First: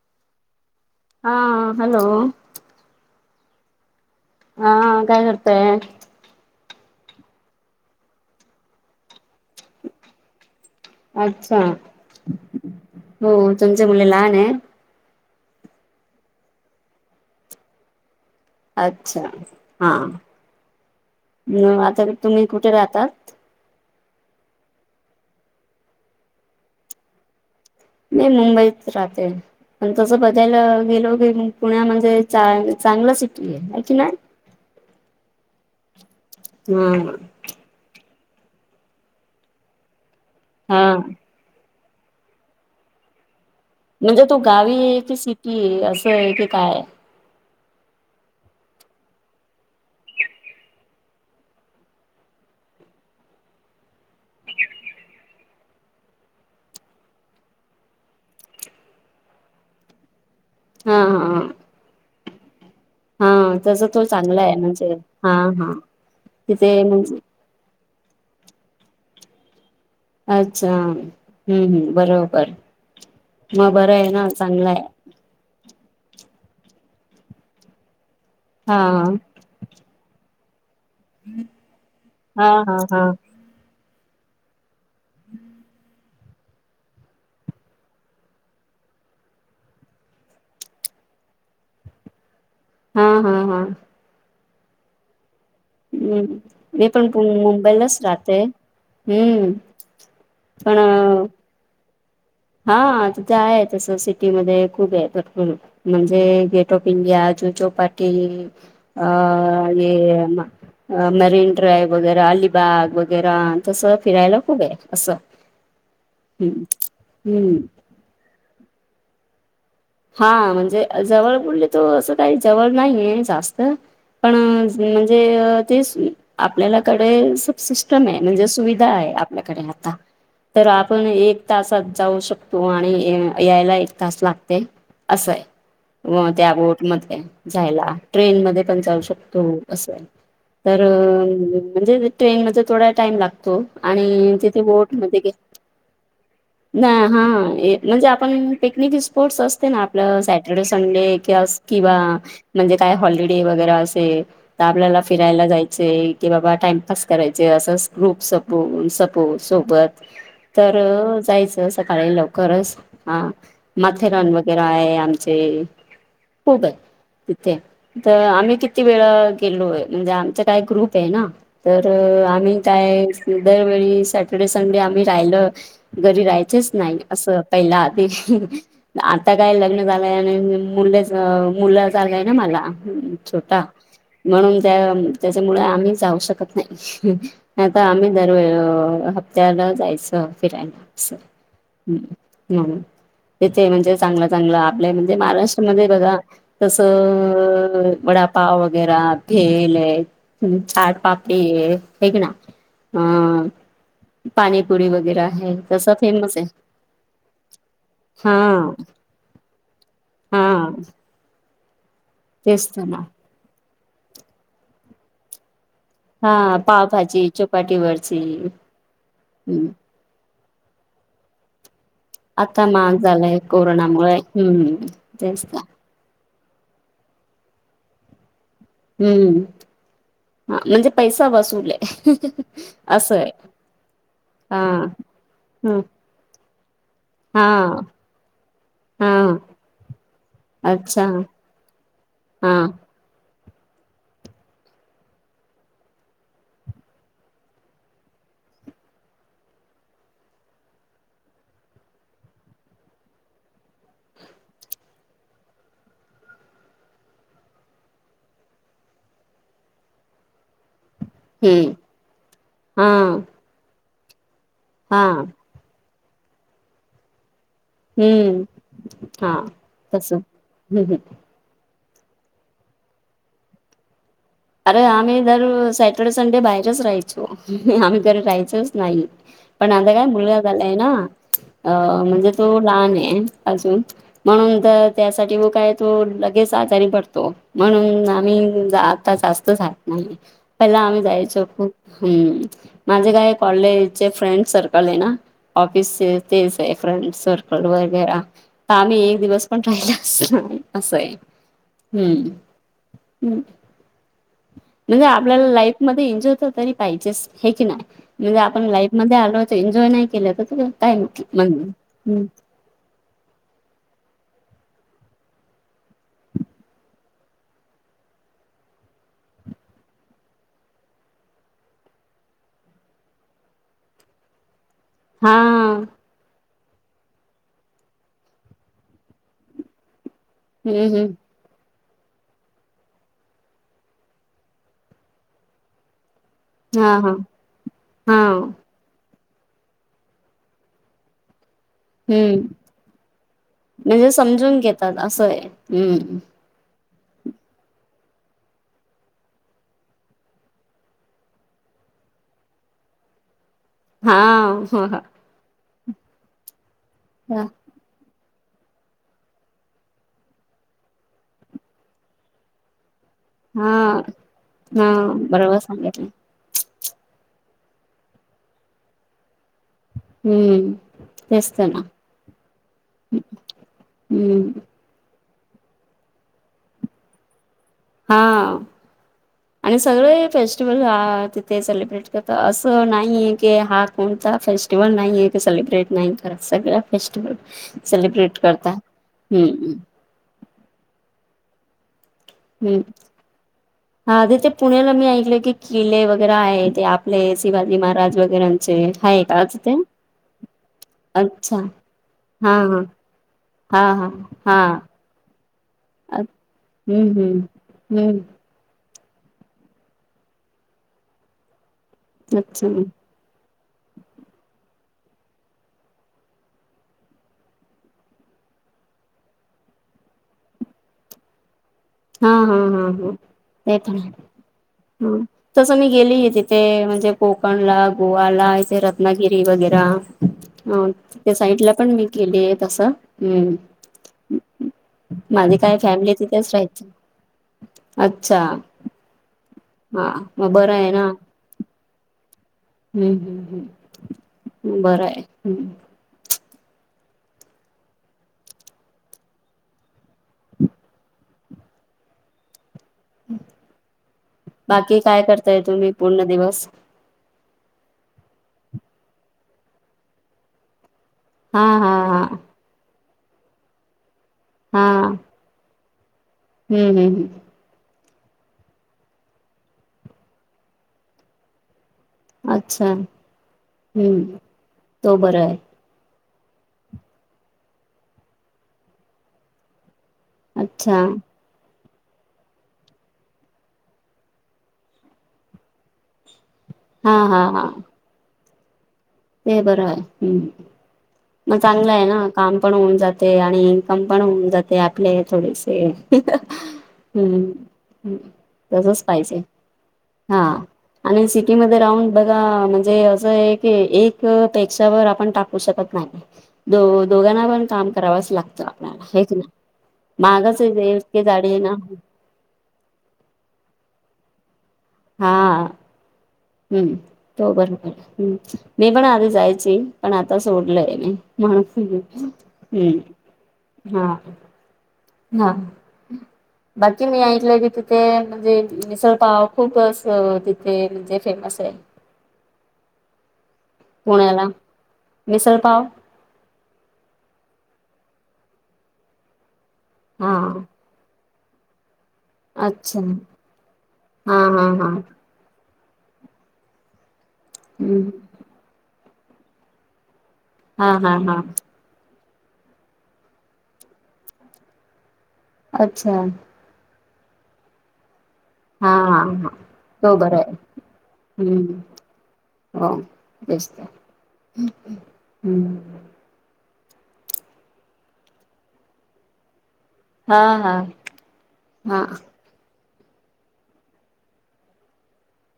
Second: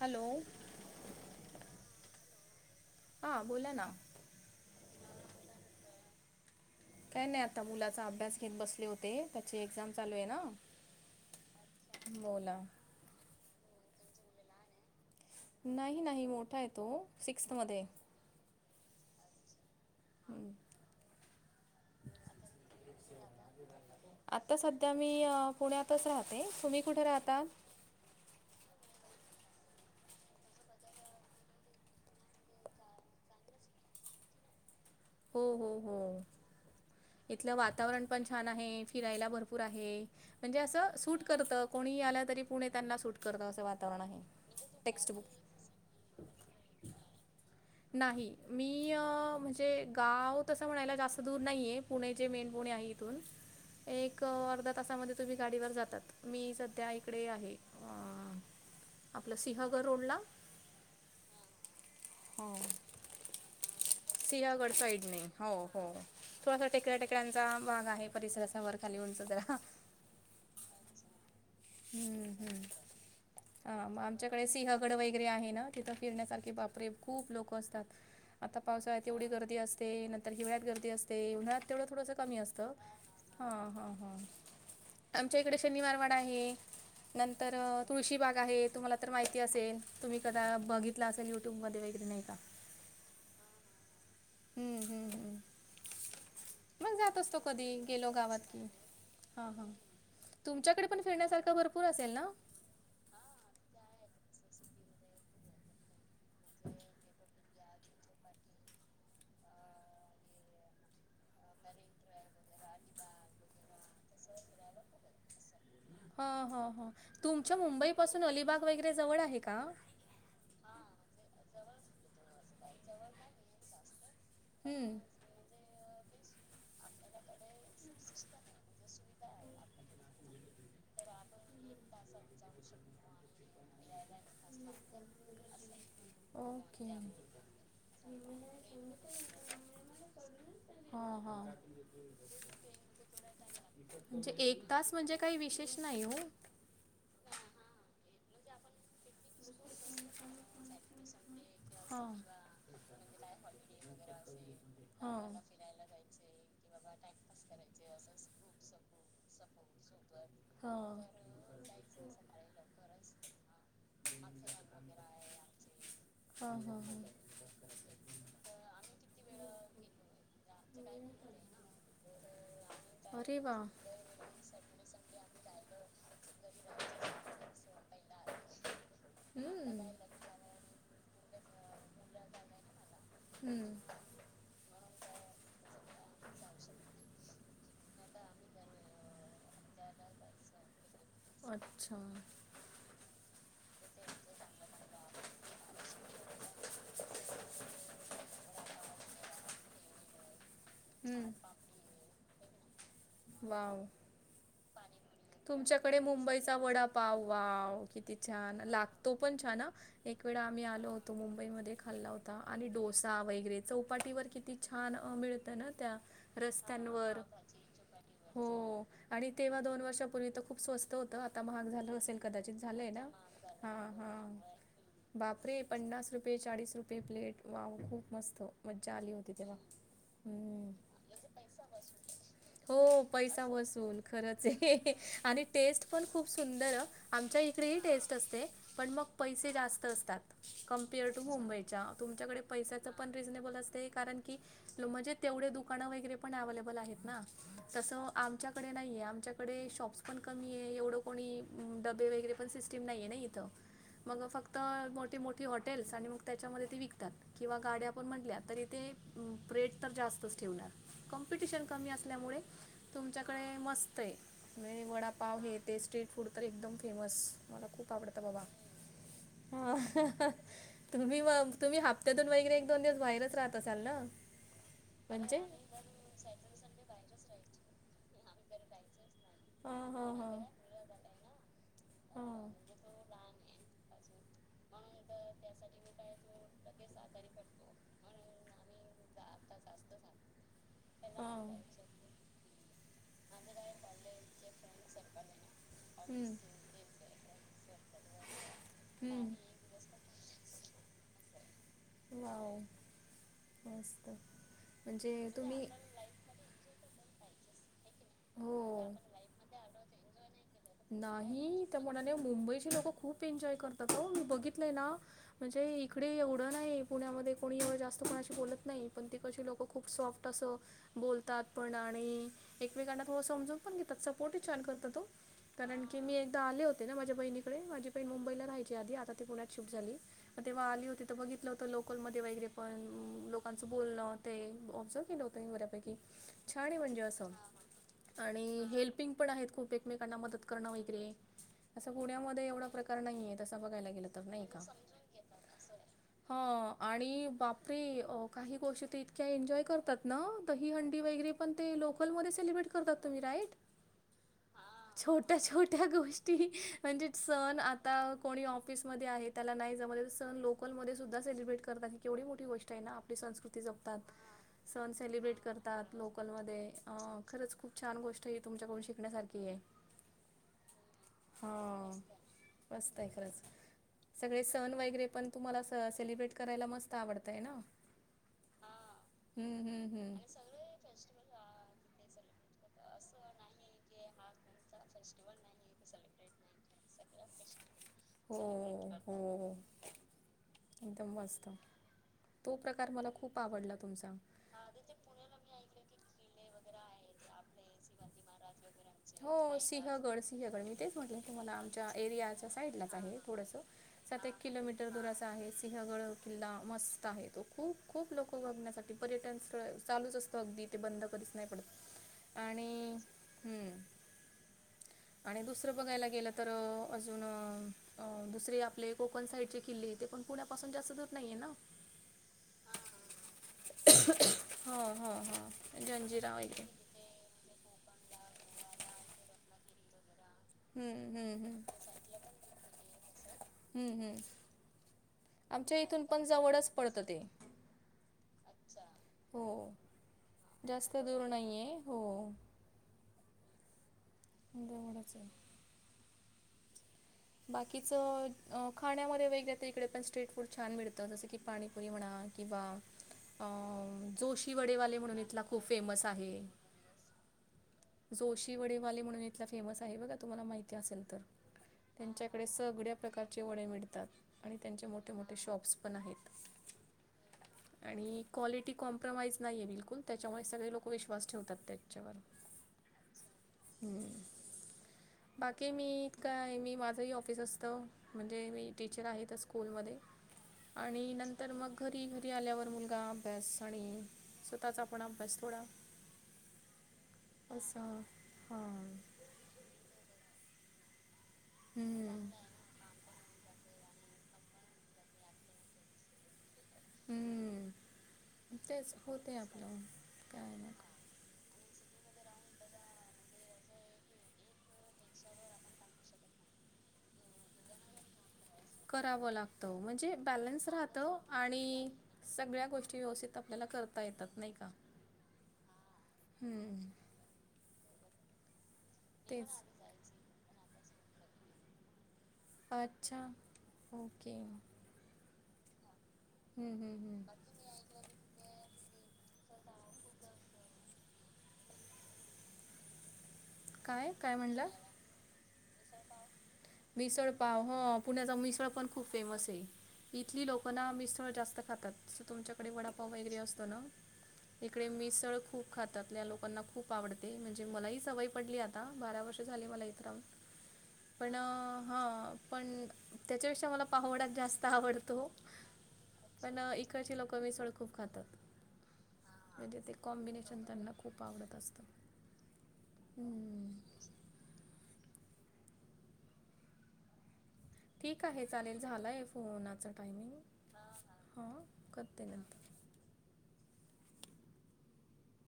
Hello हा hello हा बोला ना. हा काय करताय? काय नाही आता मुलाचा अभ्यास घेेत बसले होते. त्याची एक्झाम चालू आहे ना अच्छा बोला. हो तुमच मुलं लहान आहे? नाही नाही मोठा आहे तो सिक्स्थमध्ये अच्छा हां हम्म ह आता तुम्ही कुठे राहतात? आत्ता सध्या मी पुण्यातच राहते तुम्ही कुठे राहतात? मी मुंबईत राहते. पण तसं बघायला गेलो की पुण्या म्हणजे चांगला सिटी आहे की नाही? हो हो हो हम्म इथलं वातावरण पण छान आहे फिरायला भरपूर आहे म्हणजे अस हा त कोणी आलं तरी पुणे त्यांना सूट करतं असं वा म्हणजे तो गावी आहे की सिटी आहे असं आहे की काय? नाही मी म्हणजे गाव तसं म्हणायला जास्त दूर नाहीये. पुणे जे मेन पुणे आहे इथून. एक अर्धा तासामध्ये तुम्ही गाडीवर जातात मी सध्या इकडे आहे. आपलं सिंहग रोडला. हा हा ह. हो तस तो चांगला आहे सिहगड म्हणजे साईड नाही हा हो हा हो थोडासा तिथे टेकऱ्या म्हणजे टेकऱ्या. चा भाग आहे परिसरास वर खाली उंचा जरा. अच्छा हम्म हम् हम्म बरोबर हम्म मग हां बरं आहे ना आमच्याकडे चांगलंय. सिंहगड वगैरे आहे ना तिथ फिरण्यासारखे बापरे खूप लोक असतात आता पावसाळ्यात हा तेवढी गर्दी गर्दी असते नंतर हिवळ्यात गर्दी असते उन्हा्यात तेवढं थोडस कमी हा असत हा हा ह ह आमच्या इकडे शनिवारवाडा आहे. नंतर तुळशीबाग आहे तुम्हाला तर माहिती असेल तुम्ही कदा बघितला असेल युट्यूबमध्ये वगैरे नाही का. हा हा हा. हम्म हम्म हम्म. हम्म मी मग पण जात असतो कधी मुंबईलाच गेलो गावात राहते की हा हम्म हा. तुमच्याकडे पण फिरण्यासारखं भरपूर असेल ना. हा तिथं आहे तसं सिटीमध्येध्ये खूप आहे भरपूर म्हणजे गेट ऑफ इंडिया जु चोपाट क अ मरन ड्राय वगैरे अलिबाग वगैरे तस फिरायला खूप आहे असं. ह ह हम्म ह तुमच्या हम्म मुंबई पासून अलिबाग वगैरे जवळ आहे का? हा म्हणजे जवळ बोलले तो असं काही जवळ नाही आहे जास्त. पण हम्म म्हणजे तेच. आपल्यालाकडे स सिस्टम आहे म्हणजे सुविधा आहे आपल्याकडे आता. तर आपण एक तासात जाऊ शकतो आणि यायला एक तास लागते असंय व त्या ओके बोटमध्येध्ये जायला ट्रेन मध्ये पण जाऊ शकतो असं आहे. तर हां हां म्हणजे ट्रेन मध्ये थोडा टाइम लागतो म्हणजे आणि तिथे एक तास बोट म्हणजे मध्ये गे काही विशेष नाही हो. नाही हा म्हणजे आपण पिकनिक दिस... स्पोर्ट्स असते ना आपलं सॅटरडे संडे किवा किंवा... हां म्हणजे काय हॉलिडे वगैरे असेल तर आपल्याला हां फिरायला जायचे कि बाबा टाइमपास करायच. ते असस ग्रुप सपो सपो सोबत तर हां जायचं सकाळी लव.. खरच हा. माथेरान वगैरे आहे आमचे हां खूप आहे. हां हां ते तर आम्ही किती वेळ गेलोय म्हणजे आमचा काही ग्रुप हे ना. तर आम्ही काय अरे वा दरवेळीसाठी. सडे संडे आम्ही राहिल घरी राहायचेच नाही असं पहिला आधी... आता काय लग्न हम्म झालंय आणि मुलेअ मुल जालय ना मला. छोटा हम्म म्हणून त्या त्याच्यामुळे आम्ही जाऊ शकत नाही. नाहीत आम्ही दरवेळ हप्त्याला जायचो फिरायला. स अच्छा हम.. तेथे म्हणजे चांगलं चांगलं आपल्या म्हणजे महाराष्ट्रामध्ये बघा तस अ वडापाव वगैरे भेल आहे. ह् चाट हम्म पापडी हेक ना. हा वाव पाणीपुरी वगैरे आहे, तस फेमस हे. वाव वाव किती छान लागतो पण छान ह एक वेळा हा आम्ही आलो होतो. तो मुंबईमध्ये खाल्ला होता तेच आणि तर ना डोसा वगैरे. चौपाटीवर किती छान मिळत ना त्या रस्त्यांवर. पाटीवरची. हो आणि तेव्हा दोन वर्षापूर्वी त खूप स्वस्त होत आता महाग झाल असेल. कदाचित आता झालय महाग ना झालाय हं कोरोनामुळे ह हम्म तेच बाप का रे पन्नास रूप... पे चाळीस रुपये प्लेट वाव खूप मस्त. मज्जा आली होती हम्म तेव्हा हम्म. म्हणजे पैसा वसूल आहे हो असं आहे पैसा बसून खरंच हा आहे आणि हा टेस्ट पण खूप सुंदर अ. आमच्या हा इकडे हि टेस्ट असते. पण मग हा पैसे जास्त असतात, अच्छा कम्पेअर टू मुंबईच्या तुमच्याकडे हा पैसाच... पण रिजनेबल असते कारण की म्हणजे तेवढे दुकानं वगैरे पण अवलेबल आहेत ना. तस आमच्याकडे नाहीे आमच्याकडे शॉप्स पण कमी हे एवढं कोणी डबे वगैरे.. पण सिस्टीम नाही आहे ना इथ मग फक्त मोठीे मोठीे हॉटेल्स आणि मग त्याच्यामध्ये ते विकतात. किंवा गाड्या आपण म्हटल्या तरी ते रेट तर जास्तच ठेवणार. कॉम्पिटिशन हम्म कमी असल्यामुळे हा तुमच्याकडे मस्त आहे. मेणी हा वडापाव हे ते स्ट्रीट फूड तर एकदम फेमस. मला खूप आवडत बाबा हम्म हा अआआ तस हम्म हम्म तुम्ही म तुम्हीआप... त्यातून वगैरे एक दोन दिवस बाहेरच राहत असाल ना. अरे आम्ही म्हणजे? जर सॅटर्डे संडे बाहेरच राहायचो आम्ही घरी जायचोच नाही. पण हा आता काय हा हा. मुलगा झालाय ना अ हा. म्हणजे तो लहान हे अजून. म्हणून तर त्यासाठी व काय तो लगेच आजारी पडतो म्हणून आम्ही जात... जास्त झाात नाही पहिला आम्ही जायचो खूप हम्.. माझे काय कॉलेजचे फ्रेंड सर्कल हे ना ऑफिसचे ते.. फ्रेंड सर्कल सर्कल. वेगैरा. आ आम्ही एक हम्म दिवस पण राहिला अस असं आहे हम् ह्.. म स्त म्हणजे आपल्याला लाईफ मध्ये एंजॉय होत तरी पाहिजेच हे की नाही म्हणजे आपण लाईफ हो मध्ये आलो एन्जॉय नाही केलं तर काय म्हण नाही त्या मनाने मुंबईची लोक खूप खूप एन्जॉय करतात त मी बघितलंय ना म्हणजे इकडे एवढं नाही पुण्यामध्ये कोणी एव जास्त मणाशी बोलत नाही पण ती कशी लोकं खूप सॉफ्ट... तस बोलतात पण आणि एकमेकांना थोड समजून पण घेतात सपोर्टहीछान करतात हो. हा. कारण की मी एकदा आले होते ना माझ्या बहिणीकडे माझी बहीण मुंबईला राहायची आधी आता ती पुण्यात शिफ्ट झाली. तेव्हा आली हम्म होती तर हम्म बघितल होत. तर लोकलमध्ये वगैरे पण लोकांच बोलण ते ऑब्झर्व केल होत बऱ्यापैकी. छान हे हा हणजे हा अस. हा आणि हेल्पिंग पण आहेत खूप एकमेकांना मदत करणं वगैरे असं पुण्यामध्ये हम्म एवढा प्रकार नाहीय तंस बघायला गेलं म्हणजे तर नाही का समजून घेतात असं आहे हम्म ह आणि बापरे काही गोष्टी ते इतक्या एन्जॉय करतात ना दहीहंडी वगैरे पण ते लोकलमध्येध्ये सेलिब्रेट करतात तुम्ही राईट हा हो छोट्या छोट्या गोष्टी म्हणजे हा सण आता आता कोणी ऑफिसमध्येध आहे त्याला नाही जमत ये सण लोकलमध्ये सुद्धा सेलिब्रेट करतात ही केवढी मोठी गोष्ट ना आपली संस्कृती जपतात हा सण सेलिब्रेट बरोबर करतात सांगितलं लोकलमध्ये खरंच खूप छान गोष्ट ही तुमच्याकडून शिकण्यासारखी आहे हम्म तेच तर न मस्तय खरंच सगळे हम्म सण वगैरे पण तुम्हाला सेलिब्रेट करायला अस मस्त आवडतय ना हा हम्म आणि हम्म हम्म. सगळे फेस्टिवल हा तिथे सेलिब्रेट करत अस नाही आहे की हा कोणता फेस्टिवल नाही आहे क सेलिब्रेट नाही करा सगळ्या फेस्टिवल हो सेलिब्रेट करता सेलिब्रेट हो करतात. हो. हम्मम एकदम मस्त तो हम्म प्रकार मला खूप आवडला तुमचा हा तिथे पुण्याला मी ऐकल की किल्ले वगैरे आहे ते आपले शिवाजी महाराज वगैरे हो सिंहगड सिंहगड मी तेच म्हटलं तुम्हाला अच्छा आमच्या एरियाच्या हा हा साईडलाच आहे थोडस हा [unintelligible] हा सात एक किलोमीटर हा दुराचा आहे सिंहगड किल्ला मस्त हम्म आहे तो खूप हम्म खूप हम्म लोक ण्यासाठी पर्यटन स्थळ चालूच असतं अगदी ते बंद कदिच नाही पडत अच्छा आणि हम्म [unintelligible] आणि दुसरं बघायला गेलं तर अजून [unintelligible] अ दुसरे आपले कोकण साईडचे किल्ले ते पण पुण्यापासून जास्त दूर नाहीये ना हा हा हा हा [unintelligible] ते पण हा हा ह हा तसं मी गेली जंजिरा तिथे वगैरे म्हणजे कोकण ला गोवाला इथे रत्नागिरी वगैरे ह हम्म हम्म त्या हम्म साईडला पण मी गेली आहे तसं हम्म हम्म माझी काय आमच्या इथून फॅमिली आहे पण तिथेच जवळच राहि पडतं ते [unintelligible] अच्छा हा मग बरं आहे ना नाहीे हो [unintelligible] हम्म हम् हम् बरं आहे हम् बाकीचं खाण्यामध्ये वैगरे तर इकडे पण स्ट्रीट फूड छान मिळतं जसं की पाणीपुरी म्हणा किंवा [unintelligible] अ जोशी वडेवाले बाकी म्हणून काय इथला करताय खूप तुम्ही फेमस पूर्ण आहे दिवस जोशी वडेवाले म्हणून इथला फेमस आहे बघा तुम्हाला माहिती असेल तर हा हा [unintelligible] त्यांच्याकडे सगळ्या प्रकारचे वडे मिळतात आणि त्यांचे मोठे मोठे शॉप्स पण आहेत हम् हम् हम [unintelligible] आणि क्वालिटी कॉम्प्रमाइज नाही आहे बिलकुल त्याच्यामुळे सगळे लोक विश्वास ठेवतात त्याच्यावर अच्छा ह् हम्म तो बरा आहे बाकी मी काय, मी माझंही ऑफिस असतो म्हणजे मी टीचर आहे ते स्कूलमध्ये. अच्छा आणि नंत [unintelligible] तर मग घरी घरी आल्यावर मुलगा अभ्यास आणि स्वतःचा आपण अभ्यास थोडा [unintelligible] हा. असा हा [unintelligible] ते बरं आहे मग चांगलं आहे ना हम्म. काम पण होऊन जाते आणि इन्कम पण होऊन जाते आपले थोडेसे हम् हम्म. तेच तसच होते पाहिजे आपलं हा काय मग [unintelligible] आणि सिटीमध्ये राहून बगा म्हणजे अस ये की एक पशवर आपण टाकू शकत नायी [unintelligible] दो दोघांना पण काम करावच लागतं आपल्याला हे करावं की नाई. लागतं म्हणजे मागच बॅलन्स राहतं इतके जाडी ये ना आणि [unintelligible] सगळ्या गोष्टी व्यवस्थित आपल्याला करता येतात नायी का? [unintelligible] हा हम्म हो बरोबर् मी पण आधी तेच. जायची [unintelligible] पण आता सोडलय, हम् अच्छा हा ओके हम्म हा हम्म बाकी मी हम्म. ऐकलय की त [unintelligible] ते म्हणजे मिसळपाव खूप अस तिथे म्हणजे फेमस ये काय काय पुण्याला म्हणला? मिसलपाव [unintelligible] मिसळ पाव हो पुण्याचा मिसळ पण खूप फेमस ये. हा इथली लोक ना मिसळ जास्त खातात. [unintelligible] तुमच्याकडे अच्छा वडापाव वगैरे असतो ना हा हा इकडे हा मिसळ खूप खूप खातातल्या लोकांना खूप आवडते म्हणजे मला ह हम्म सवय पडली आता बारा वर्ष झाली मला इत राहून [unintelligible] हा हा हा [unintelligible] हा पण त्याच्यापेक्षा मला पाहोडा च जास्त आवडतो. अच्छा [unintelligible] पण इकडची लोक मिसळ खूप खातात. [unintelligible] हा हा हा म्हणजे ते तो बरा कॉम्बिनेशन त्यांना खूप आवडत असत. ह, तेच की. ठिकय. हम. ठीक आहे, चालेल. झालाय, फोनाचा टायमिंग. हा हा हा हा करते नंतर.